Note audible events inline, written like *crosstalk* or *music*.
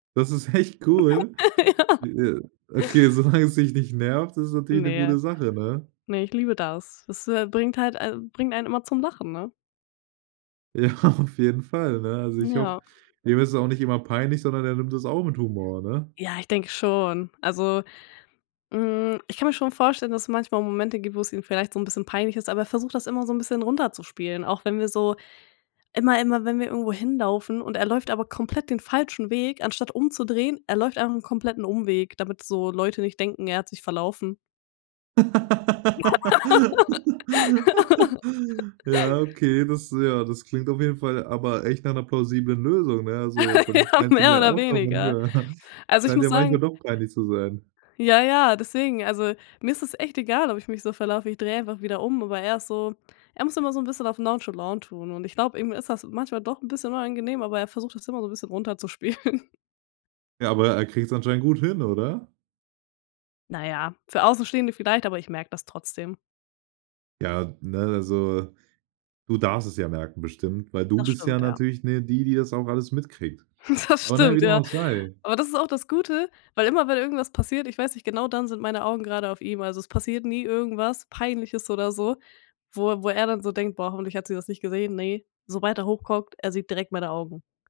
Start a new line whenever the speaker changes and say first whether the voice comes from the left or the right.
right: Das ist echt cool.
left: *laughs* Ja.
right: Okay, solange es dich nicht nervt, ist es natürlich 'ne
left: Ne,
right: gute Sache, ne?
left: ne, ich liebe das. Das, äh, bringt halt al bringt einen immer zum Lachen, ne?
right: Ja, auf jeden Fall, ne. Also ich hoffe
left: Ja.
right: ihm ist es auch nicht immer peinlich, sondern er nimmt es auch mit Humor, ne?
left: Ja, ich denke schon. Also, hm, ich kann mir schon vorstellen, dass es manchmal Momente gibt, wo es ihm vielleicht so 'n bisschen peinlich ist, aber er versucht das immer so 'n bisschen runterzuspielen, auch wenn wir so immer immer wenn wir irgendwo hinlaufen und er läuft aber komplett den falschen Weg, anstatt umzudrehen, er läuft einfach 'n kompletten Umweg, damit so Leute nicht denken, er hat sich verlaufen.
right: *laughs* Ja,
left: *laughs*
right: okay, das, ja das klingt auf jeden Fall aber echt nach 'ner plausiblen Lösung, ne? Also,
left: *laughs*
right: dann
left: Ja,
right: scheint's ihm
left: mehr
right: ja
left: oder
right: auch noch.
left: weniger.
right: *unintelligible* *chuckles*
left: Also, ich
right: Scheint
left: muss
right: ja manchmal
left: sagen
right: doch peinlich zu sein.
left: Ja, ja, deswegen, also mir ist das echt egal, ob ich mich so verlaufe, ich drehe einfach wieder um, aber er ist so er muss immer so 'n bisschen auf nonchalant tun, und ich glaub, ihm ist das manchmal doch 'n bisschen unangenehm aber er versucht das immer so 'n bisschen runterzuspielen.
right: Ja, aber er kriegt's anscheinend gut hin, oder?
left: Na ja, für Außenstehende vielleicht, aber ich merke das trotzdem.
right: Ja, ne, also du darfst es ja merken bestimmt, weil du
left: Das
right: bist ja
left: stimmt, ja.
right: natürlich, ne, die, die das auch alles mitkriegt.
left: *chuckles* Das
right: Aber na ja,
left: stimmt,
right: wie dem
left: ja.
right: auch sei
left: Aber das ist auch das Gute, weil immer, wenn irgendwas passiert, ich weiß nicht, genau dann sind meine Augen gerade auf ihm, also es passiert nie irgendwas Peinliches oder so, wo er wo er dann so denkt: „Boah, hoffentlich hat sie das nicht gesehen.“ Ne, sobald er hochguckt, er sieht direkt meine Augen.